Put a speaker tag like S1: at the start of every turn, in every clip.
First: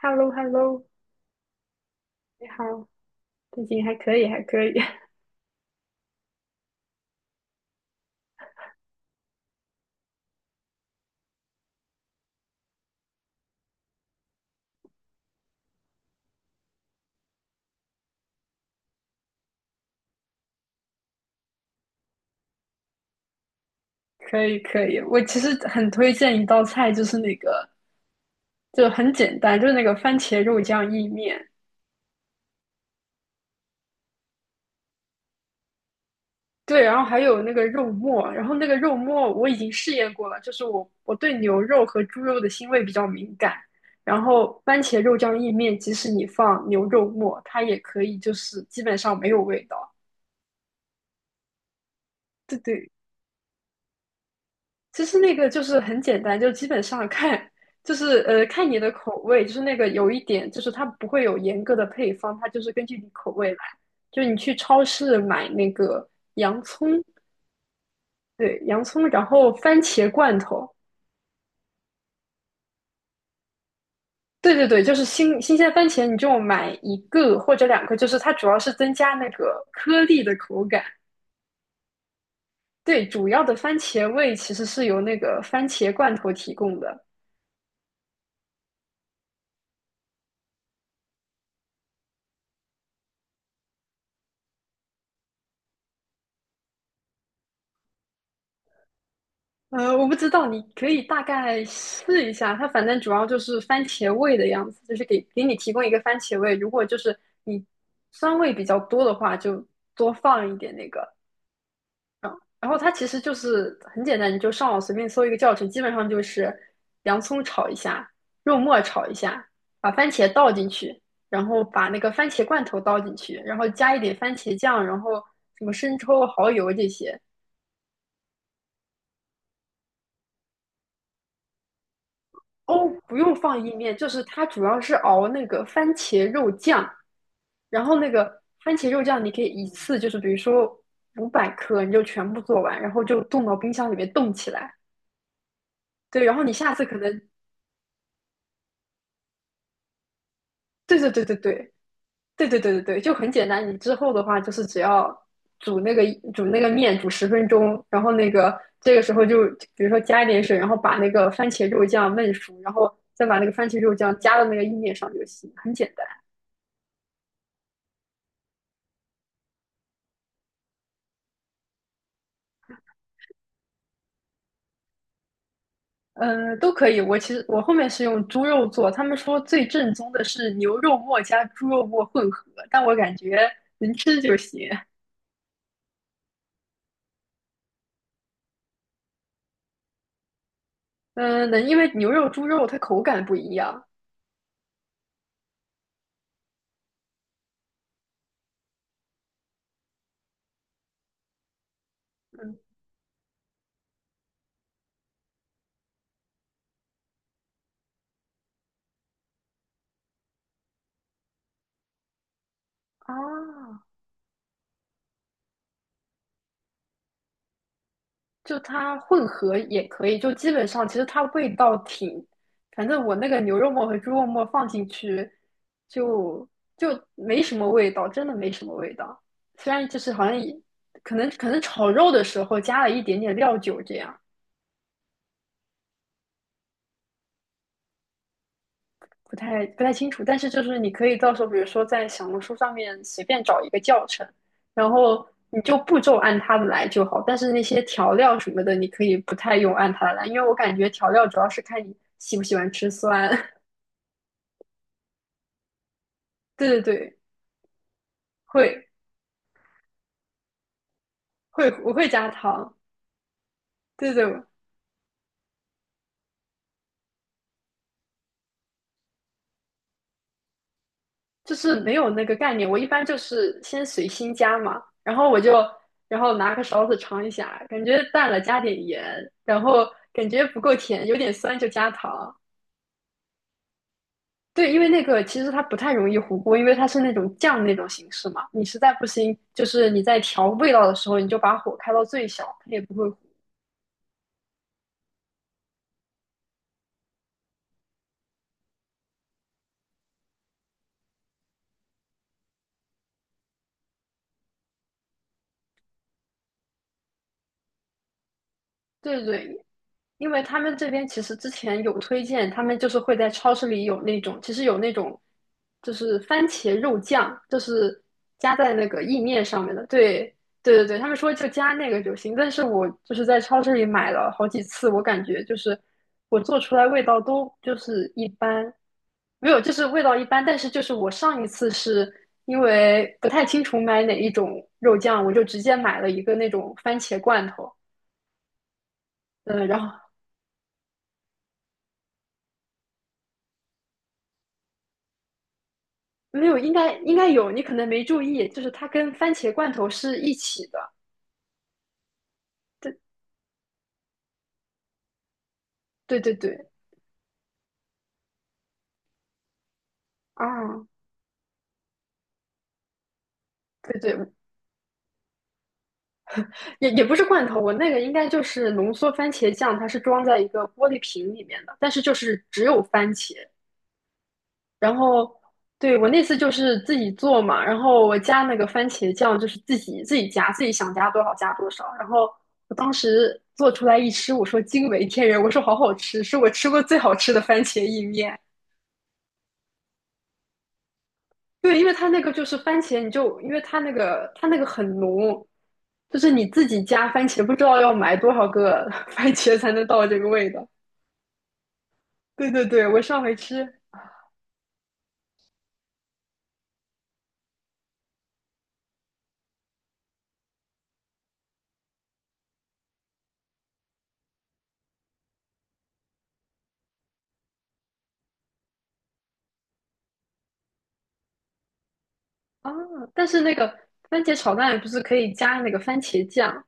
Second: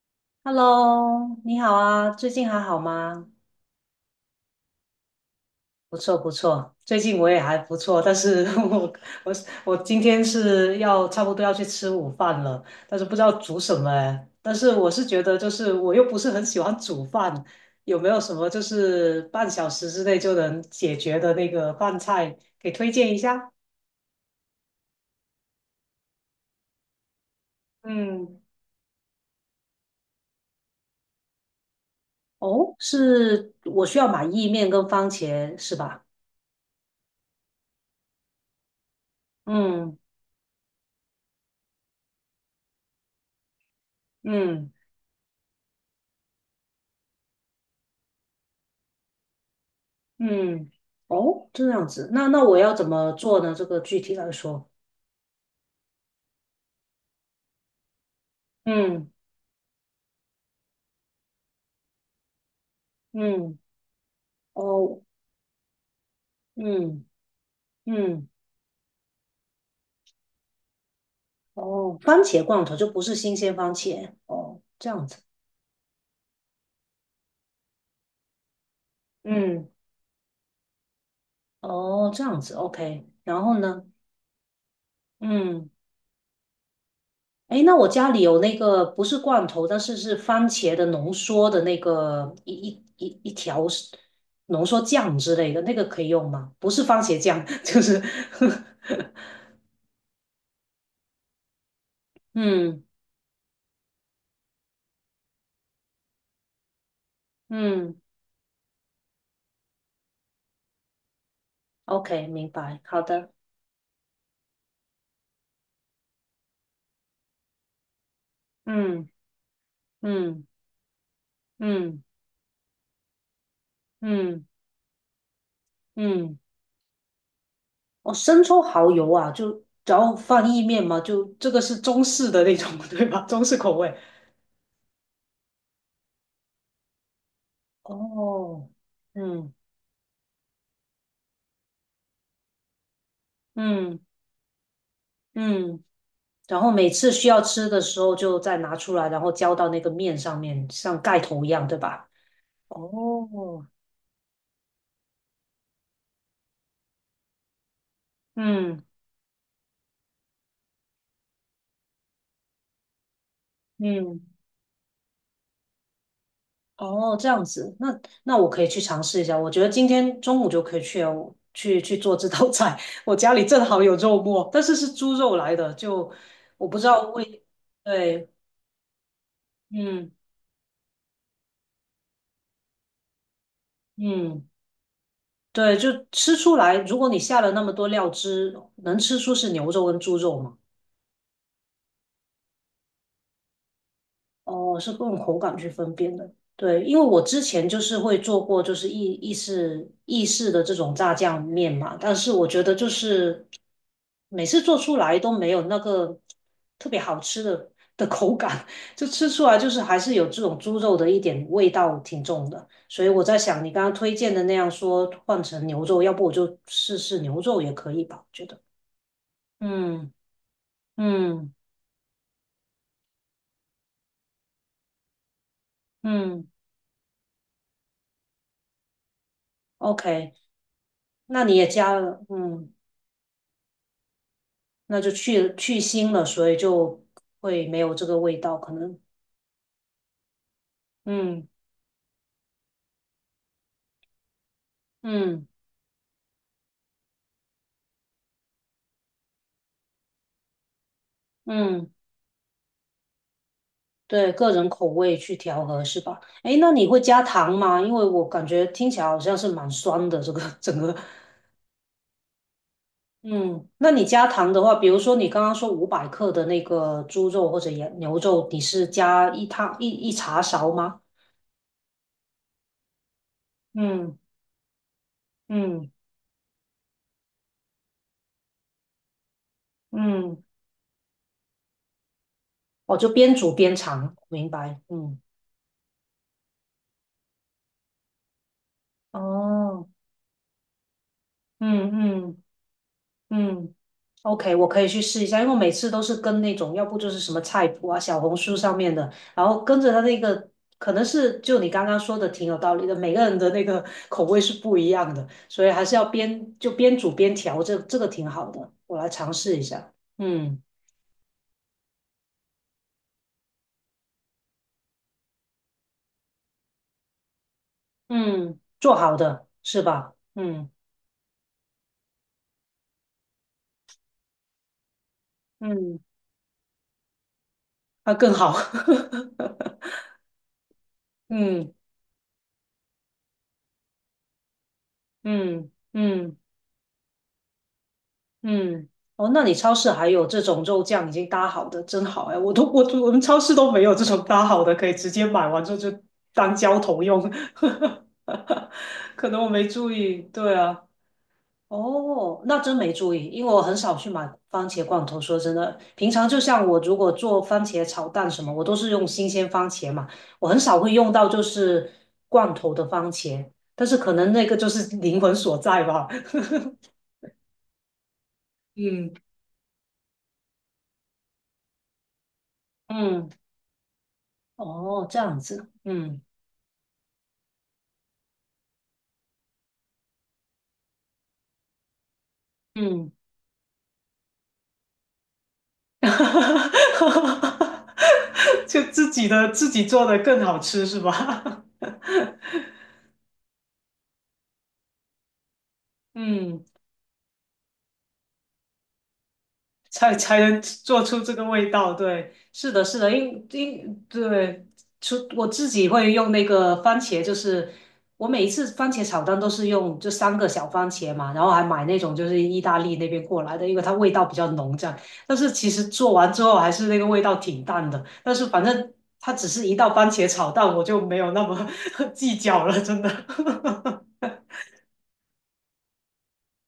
S1: hello hello
S2: Hello，你好啊，最
S1: 你
S2: 近还好
S1: 好，
S2: 吗？
S1: 最近还可以，还可以。
S2: 不错不错，最近我也还不错，但是 我我今天是要差不多要去吃午饭了，但是不知道煮什么哎。但是我是觉得就是我又不是很喜欢煮饭，有没有什么就是半小时之内就能解决的那个饭菜给推荐一下？
S1: 可以，可以。我其实很推荐一道菜，就是那个，
S2: 嗯，
S1: 就很简单，就是那个番茄肉酱意面。
S2: 哦，是我需要买意面跟番茄是吧？
S1: 对，然后还有那个肉末，然后那个肉末我已经试
S2: 嗯
S1: 验过了，就是我对牛肉和猪肉的腥味比较敏感，然后
S2: 嗯。
S1: 番茄肉酱意面，即使你放牛肉末，它也可以，就是基本上没有味道。
S2: 嗯，哦，这样子，那我
S1: 对
S2: 要怎
S1: 对，
S2: 么做呢？这个具体来说，
S1: 其实那个就是很简单，就基本上看，就是看你的
S2: 嗯
S1: 口味，就是那个有一点，就是它不会有严格的配方，它就是根据你口味来。
S2: 嗯，
S1: 就你去超
S2: 哦，
S1: 市买那个洋葱，
S2: 嗯嗯，
S1: 对，洋葱，然后番茄罐头，
S2: 哦，番茄罐头就不是新鲜番茄，
S1: 对
S2: 哦，
S1: 对对，
S2: 这
S1: 就是
S2: 样子，
S1: 新鲜番茄，你就买一个或者两个，就是它主要是增加那个
S2: 嗯，
S1: 颗粒的口感。
S2: 哦，这样子
S1: 对，
S2: ，OK，
S1: 主
S2: 然
S1: 要的
S2: 后
S1: 番
S2: 呢，
S1: 茄味其实是由那个番
S2: 嗯，
S1: 茄罐头提供的。
S2: 诶，那我家里有那个不是罐头，但是是番茄的浓缩的那个一条是浓缩酱之类的，那个可以用吗？不是番茄酱，就是
S1: 我不知道，你可以大概试一 下。它反
S2: 嗯。
S1: 正主要就是番茄味的样子，就是给你提供一个番茄味。如果就是你
S2: 嗯
S1: 酸味比较多的话，就多放一点那个。
S2: OK，
S1: 嗯，
S2: 明
S1: 然后
S2: 白，
S1: 它
S2: 好
S1: 其实
S2: 的，
S1: 就是很简单，你就上网随便搜一个教程，基本上就是洋葱炒一下，肉末炒
S2: 嗯
S1: 一下，把番茄
S2: 嗯
S1: 倒进去，然后把那
S2: 嗯
S1: 个番茄罐头倒进去，然后加一点番
S2: 嗯
S1: 茄酱，然后什么生抽、
S2: 嗯，
S1: 蚝油这些。
S2: 哦，生抽蚝油啊，就只要放意面嘛，就这个是中式的那种，
S1: 哦，
S2: 对
S1: 不
S2: 吧？
S1: 用
S2: 中式
S1: 放意
S2: 口味。
S1: 面，就是它主要是熬那个番茄肉酱，然后那个
S2: 哦，
S1: 番茄肉酱你可以
S2: 嗯
S1: 一次就是比如说500克，你就全部做完，然后就冻到冰箱里
S2: 嗯
S1: 面冻起来。
S2: 嗯，
S1: 对，然后你
S2: 然后
S1: 下次
S2: 每
S1: 可
S2: 次
S1: 能，
S2: 需要吃的时候就再拿出来，然后浇到那个面上面，
S1: 对
S2: 像
S1: 对
S2: 盖
S1: 对对
S2: 头一样，
S1: 对
S2: 对吧？
S1: 对对对对对，就很简单。
S2: 哦，
S1: 你之后的话就是只要煮那个煮那个面煮10分钟，然后那个
S2: 嗯
S1: 这个时候就比如说加一点水，然后把那个番茄肉酱焖熟，然后再把那个番茄肉酱
S2: 嗯。
S1: 加到那个意面上就行，很简单。
S2: 哦，这样子，那我可以去尝试一下。我觉得今天中午就可以去哦去做这道菜。我家里正好有肉末，但是是猪肉来的，就
S1: 嗯，
S2: 我
S1: 都
S2: 不知
S1: 可以。
S2: 道
S1: 我其实
S2: 味。
S1: 我后面是用
S2: 对，
S1: 猪肉做，他们说最正宗
S2: 嗯
S1: 的是牛肉末加猪肉末混合，但我感觉能吃就
S2: 嗯，
S1: 行。
S2: 对，就吃出来。如果你下了那么多料汁，能吃出是牛肉跟猪肉吗？
S1: 嗯、能，因为牛肉、猪肉它口感不一样。
S2: 哦，是用口感去分辨的。对，因为我之前就是会做过，就是意式的这种炸酱面嘛，但是我
S1: 嗯
S2: 觉得就是每次做出来都没有那个特别好吃的的口感，就吃出来就是还是有这种猪肉的一点味道挺重的。所以我在想，你
S1: 啊，
S2: 刚刚推荐的那样说换成牛肉，要不我就试试牛肉也可以吧？我觉
S1: 就
S2: 得，
S1: 它混合也可
S2: 嗯
S1: 以，就基本上其实它味
S2: 嗯
S1: 道挺，反正我那个牛肉末和猪肉末放进去就
S2: 嗯
S1: 就没什么味道，真的没什么味道。虽然就是好
S2: ，OK，
S1: 像也可能
S2: 那
S1: 可
S2: 你
S1: 能
S2: 也
S1: 炒
S2: 加
S1: 肉
S2: 了，
S1: 的时候
S2: 嗯。
S1: 加了一点点料酒这样。
S2: 那就去腥了，所以就会没有这个味道，可能，
S1: 不太清楚，但是就是你可以到时候，
S2: 嗯
S1: 比如说在小红书上面随便找一个教程，然后
S2: 嗯
S1: 你就步骤按它的来就好。但是那些调料什么的，你可以不太用按它的来，因为我感觉调料主要是看
S2: 嗯，
S1: 你喜不喜欢吃酸。
S2: 对，个人口味去调和是吧？诶，那
S1: 对对
S2: 你会
S1: 对，
S2: 加糖吗？因为我感觉
S1: 会
S2: 听起来好像是蛮酸的，这个整个，
S1: 我会加糖，
S2: 嗯，那你
S1: 对
S2: 加
S1: 对，
S2: 糖的话，比如说你刚刚说500克的那个猪肉或者羊牛肉，你是加一汤一茶勺吗？
S1: 就是没有那个概念。我一般就是先随
S2: 嗯
S1: 心加嘛，然后我就
S2: 嗯
S1: 然后拿个勺子尝一下，感觉淡了加点盐，然后感
S2: 嗯，
S1: 觉不够甜，有点酸就加糖。
S2: 哦，就边煮边尝，明
S1: 对，因
S2: 白，
S1: 为那
S2: 嗯，
S1: 个其实它不太容易糊锅，因为它是那种酱那种形式嘛。你实在不行，就是
S2: 哦，
S1: 你在调味道的时候，你就把火
S2: 嗯
S1: 开到最
S2: 嗯。
S1: 小，它也不会糊。
S2: 嗯 OK，我可以去试一下，因为我每次都是跟那种，要不就是什么菜谱啊、小红书上面的，然后跟着他那个，可能是就你刚刚说的挺有道理的，每个人的那个 口味是不一样的，所以还是要边就边煮边调，这个挺好的，我来
S1: 对
S2: 尝
S1: 对
S2: 试一
S1: 对，
S2: 下。
S1: 因为他
S2: 嗯
S1: 们这边其实之前有推荐，他们就是会在超市里有那种，其实有那种就是番茄肉酱，就是加
S2: 嗯，
S1: 在那
S2: 做
S1: 个
S2: 好
S1: 意面
S2: 的
S1: 上面
S2: 是
S1: 的。
S2: 吧？
S1: 对，
S2: 嗯
S1: 对对对，他们说就加那个就行。但是我就是在超市里买了好几次，我感觉就是
S2: 嗯，
S1: 我做出来味道都就是
S2: 那
S1: 一
S2: 更好。
S1: 般，没有，就是 味道一般。但是就是我上一次
S2: 嗯
S1: 是因为不太清楚买哪一种肉酱，我就直
S2: 嗯
S1: 接买了一个
S2: 嗯。
S1: 那种番茄罐头。
S2: 嗯，哦，那你
S1: 嗯，
S2: 超市还有这种肉酱已经搭好的，真好哎！我们超市都没有这种搭好的，可以直接买完之后就
S1: 没
S2: 当
S1: 有，应
S2: 浇
S1: 该
S2: 头
S1: 应该
S2: 用。
S1: 有，你可能没注意，就是它跟
S2: 可
S1: 番
S2: 能我
S1: 茄
S2: 没
S1: 罐头
S2: 注
S1: 是
S2: 意，
S1: 一
S2: 对
S1: 起的。
S2: 啊，哦，那真没
S1: 对
S2: 注意，因为我很少去买番茄罐头。说真的，平
S1: 对
S2: 常
S1: 对
S2: 就像
S1: 对，
S2: 我如果做番茄炒蛋什么，我都是用新鲜番茄嘛，我很少
S1: 啊，
S2: 会用到就是罐头的番茄，但是
S1: 对
S2: 可
S1: 对，
S2: 能那个就是灵魂所在吧。
S1: 也不是罐头，我那个应该就是 浓缩
S2: 嗯，
S1: 番茄酱，它是装在一个玻璃瓶里面的，但是就是只有番
S2: 嗯。
S1: 茄。然
S2: 哦，这
S1: 后，
S2: 样子，
S1: 对，我
S2: 嗯
S1: 那次就是自己做嘛，然后我加那个番茄酱就是自己加，自己想加多少加多少。然后我当
S2: 嗯，
S1: 时做出来一吃，我说惊为天人，我说好好吃，是我吃过最好吃的番茄意面。
S2: 就自己做的更好吃是吧？
S1: 对，因为它那个就是 番茄，你就因为它那个很浓，就是你
S2: 嗯。
S1: 自己加番茄，不知道要买多少个 番茄才能到
S2: 才
S1: 这个
S2: 才
S1: 味
S2: 能
S1: 道。
S2: 做出这个味道。对，
S1: 对对
S2: 是的，
S1: 对，
S2: 是
S1: 我
S2: 的，
S1: 上回
S2: 因
S1: 吃
S2: 因对，出我自己会用那个番茄，就是我每一次番茄炒蛋都是用这三个小番茄嘛，然后还买那种就是意大利那边过来的，因为它味道比较浓这样。但是其实做完之后还是那个味道挺淡的，但是反正它只是一道番茄炒蛋，我就没有那么 计较
S1: 啊，
S2: 了，真的。
S1: 但是那个 番茄炒蛋不是可以加那个番茄酱？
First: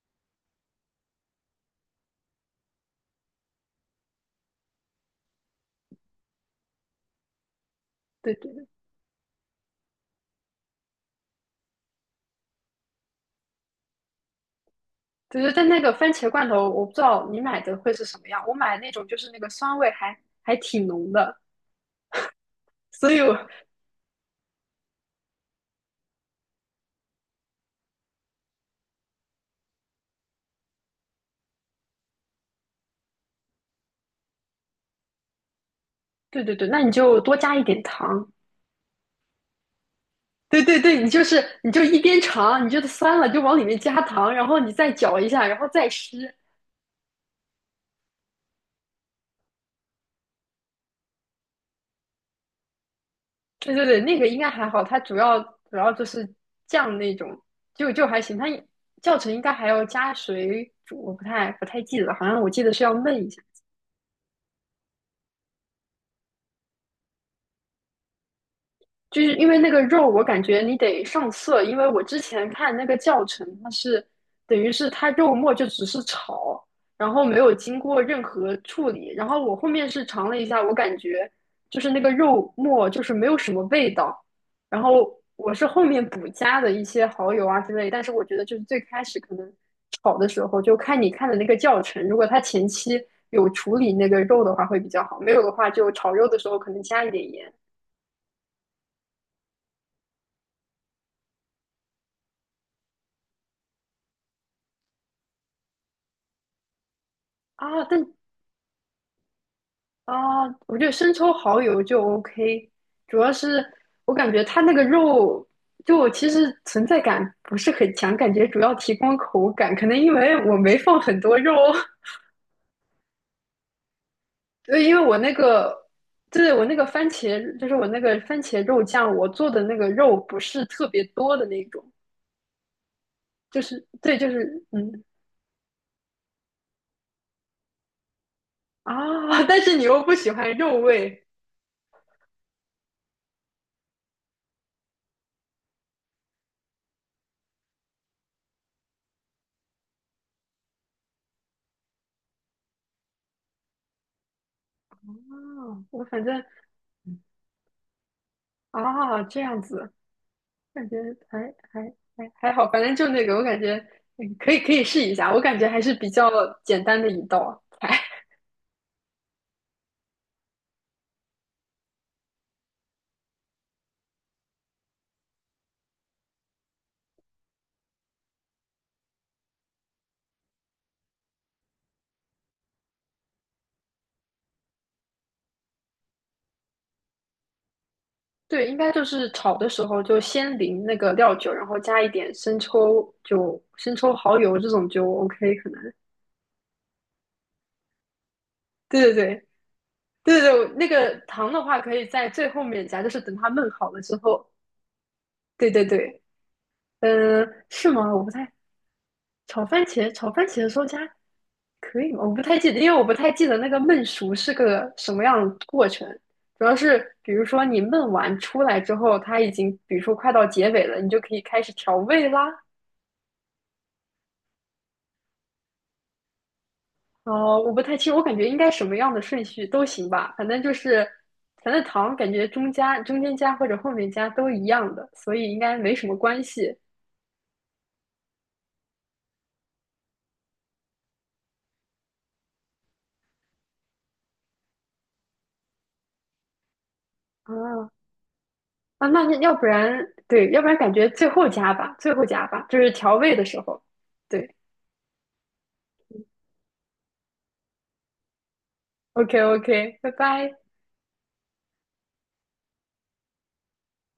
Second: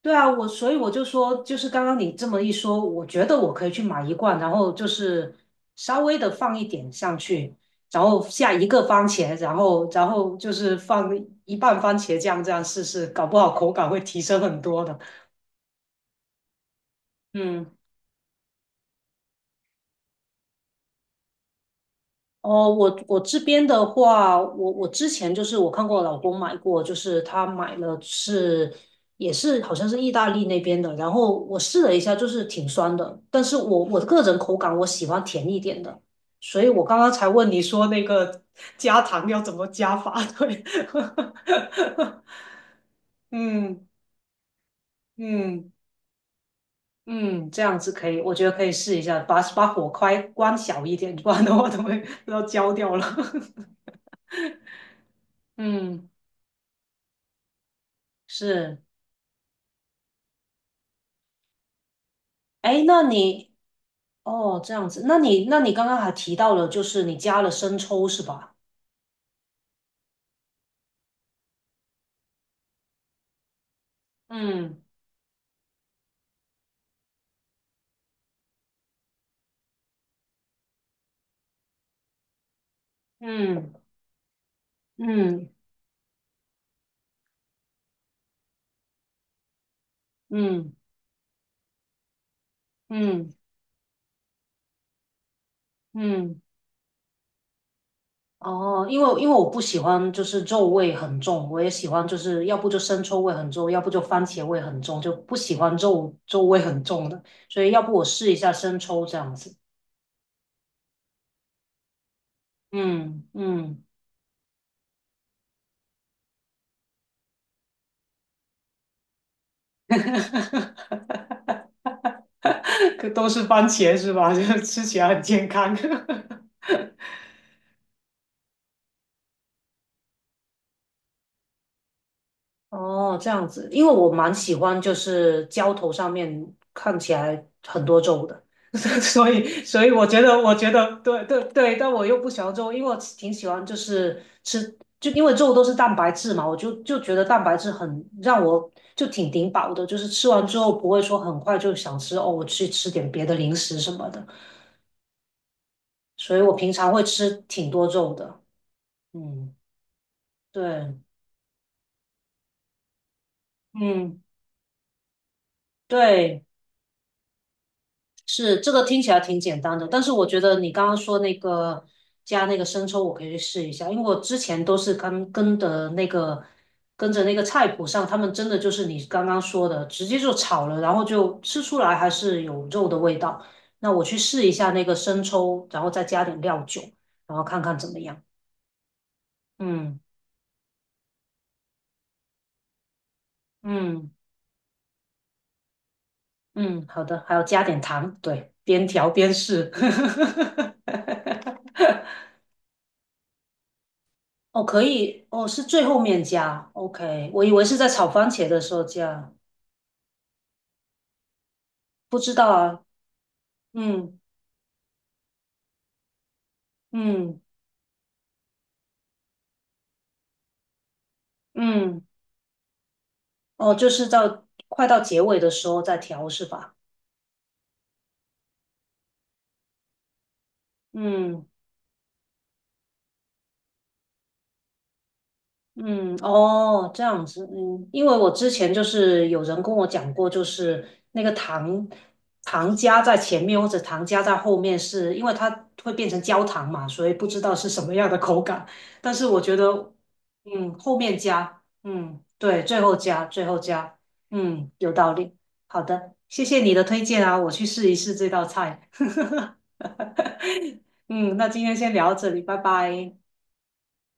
S2: 对啊，我所以我就说，就是刚刚你这么一说，我觉得我可以去买一罐，然后就是稍微的放一点上去，然后
S1: 对对
S2: 下
S1: 对，
S2: 一个番茄，然后就是放一半番茄酱这样试试，搞不好口感会提升很多的。
S1: 就是但那个番茄罐头，我不知道你买
S2: 嗯。
S1: 的会是什么样。我买那种就是那个酸味还挺浓的，
S2: 哦，我
S1: 所以
S2: 我
S1: 我
S2: 这边的话，我之前就是我看过我老公买过，就是他买了是也是好像是意大利那边的，然后我试了一下，就是挺酸的，但是我个人口感我喜欢甜一点的，
S1: 对对
S2: 所
S1: 对，
S2: 以
S1: 那
S2: 我
S1: 你
S2: 刚刚
S1: 就
S2: 才
S1: 多
S2: 问
S1: 加一
S2: 你
S1: 点
S2: 说那
S1: 糖。
S2: 个 加糖要怎么加法，
S1: 对
S2: 对，
S1: 对对，你就一边尝，你觉得酸了 就往里面
S2: 嗯
S1: 加糖，然后你再搅一下，然后
S2: 嗯
S1: 再吃。
S2: 嗯，这样子可以，我觉得可以试一下，把火开关小一点，不然的话都会都要焦掉了，
S1: 对对对，那个应该还好，它主要 主要就
S2: 嗯，
S1: 是酱那种，就还行。它
S2: 是。
S1: 教程应该还要加水煮，我不太记得，好像我记得是
S2: 哎，
S1: 要
S2: 那
S1: 焖一下。
S2: 你哦这样子，那你刚刚还提到了，就是你加了生抽是吧？
S1: 就是因为那个肉，我感觉你得上色，因为我之前看那个教程，它是等于
S2: 嗯
S1: 是它肉末就只是炒，然后没有经过任何处理。然后我后面是尝了一下，我感觉就是那个肉末就是没有什么
S2: 嗯
S1: 味道。然后我
S2: 嗯
S1: 是后面补加的一些蚝油啊之类，但是我觉得就是最开始可能炒的时候，
S2: 嗯
S1: 就看你看的那个教程，如果它前期
S2: 嗯
S1: 有处理那个肉的话会比较好，没有的话就炒肉的
S2: 嗯，
S1: 时候可能加一点盐。
S2: 哦，因为我不喜欢就是肉味很重，我也喜欢就是要不就生抽味很重，要不就番茄味很重，就不喜欢肉味很重的，所以要
S1: 啊，
S2: 不我试一下生抽这样子。
S1: 我觉得生抽、蚝油就 OK，主
S2: 嗯
S1: 要是
S2: 嗯，
S1: 我感觉它那个肉就我其实存在感不是很强，感觉主要提供口感，可能因为我没放很多肉，
S2: 可都是番茄是吧？就是
S1: 对，
S2: 吃
S1: 因
S2: 起
S1: 为
S2: 来
S1: 我
S2: 很
S1: 那
S2: 健康。
S1: 个，对，我那个番茄，就是我那个番茄肉酱，我做的那个肉不是特别多的那种，
S2: 哦，这样
S1: 就
S2: 子，
S1: 是
S2: 因为我
S1: 对，就
S2: 蛮喜
S1: 是
S2: 欢就
S1: 嗯
S2: 是浇头上面看起来很多皱的，所以
S1: 但是你
S2: 所以
S1: 又
S2: 我
S1: 不
S2: 觉
S1: 喜
S2: 得我
S1: 欢
S2: 觉
S1: 肉
S2: 得对
S1: 味，
S2: 对对，但我又不喜欢皱，因为我挺喜欢就是吃，就因为皱都是蛋白质嘛，我就觉得蛋白质很让我就挺顶饱的，就是吃完之后不会说很快就想吃哦，我去吃点别的零食什么的，
S1: 啊，我反
S2: 所
S1: 正
S2: 以我平常会吃挺多肉的，
S1: 啊这
S2: 嗯，
S1: 样子。感
S2: 对，
S1: 觉还还还好，反正就那个，我感觉
S2: 嗯，
S1: 可以试一下，我感觉还是比较
S2: 对。
S1: 简单的一道啊。
S2: 是这个听起来挺简单的，但是我觉得你刚刚说那个加那个生抽，我可以去试一下，因为我之前都是跟的那个跟着那个菜谱上，他们真的就是你刚刚说的，直接就炒了，然后就吃出来还是有肉的味道。那我去试一下那个生抽，然后再加点料酒，然后看看怎么样。
S1: 对，应该就是炒的时
S2: 嗯
S1: 候就先淋那个料酒，然后加一点生抽，就生
S2: 嗯
S1: 抽、蚝油这种就 OK，可能。
S2: 嗯，好的，还要加点糖，对，边调
S1: 对对
S2: 边
S1: 对
S2: 试。
S1: 对对对，那个糖的 话可以在最后面加，就是等它焖好了之后。
S2: 哦，可以，哦，是
S1: 对
S2: 最
S1: 对
S2: 后
S1: 对，
S2: 面加，OK，我以
S1: 嗯、
S2: 为是在
S1: 是
S2: 炒
S1: 吗？我
S2: 番
S1: 不
S2: 茄
S1: 太，
S2: 的时候加，
S1: 炒番茄的时候加。可以
S2: 不
S1: 吗？我
S2: 知
S1: 不
S2: 道
S1: 太记得，
S2: 啊，
S1: 因为我不太记得那个焖
S2: 嗯
S1: 熟是个什么样的过程。主要是，比
S2: 嗯
S1: 如说你焖完出来之后，它已经，比如说快到结尾了，你就可以开始调
S2: 嗯，
S1: 味啦。
S2: 哦，就是到快到结尾的时候再调是吧？
S1: 哦，我不太清，我感觉应该什么样的顺序都行吧，反正就是，
S2: 嗯。
S1: 反正糖感觉中间加或者后面加都一样的，所以应该没什
S2: 嗯，
S1: 么关系。
S2: 哦，这样子，嗯，因为我之前就是有人跟我讲过，就是那个糖加在前面或者糖加在后面是，因为它会变成焦糖嘛，所以不知道是什
S1: 啊
S2: 么样的口感。
S1: 啊，
S2: 但是
S1: 那
S2: 我
S1: 要
S2: 觉
S1: 不
S2: 得，
S1: 然对，要不然
S2: 嗯，
S1: 感
S2: 后
S1: 觉
S2: 面
S1: 最后
S2: 加，
S1: 加吧，最
S2: 嗯，
S1: 后加吧，
S2: 对，
S1: 就
S2: 最
S1: 是
S2: 后
S1: 调
S2: 加，
S1: 味的
S2: 最后
S1: 时候。
S2: 加，
S1: 对
S2: 嗯，有道理。好的，谢谢你的推荐啊，我去试一试这道菜。
S1: ，OK OK，拜拜。
S2: 嗯，那今天先聊到这里，拜拜。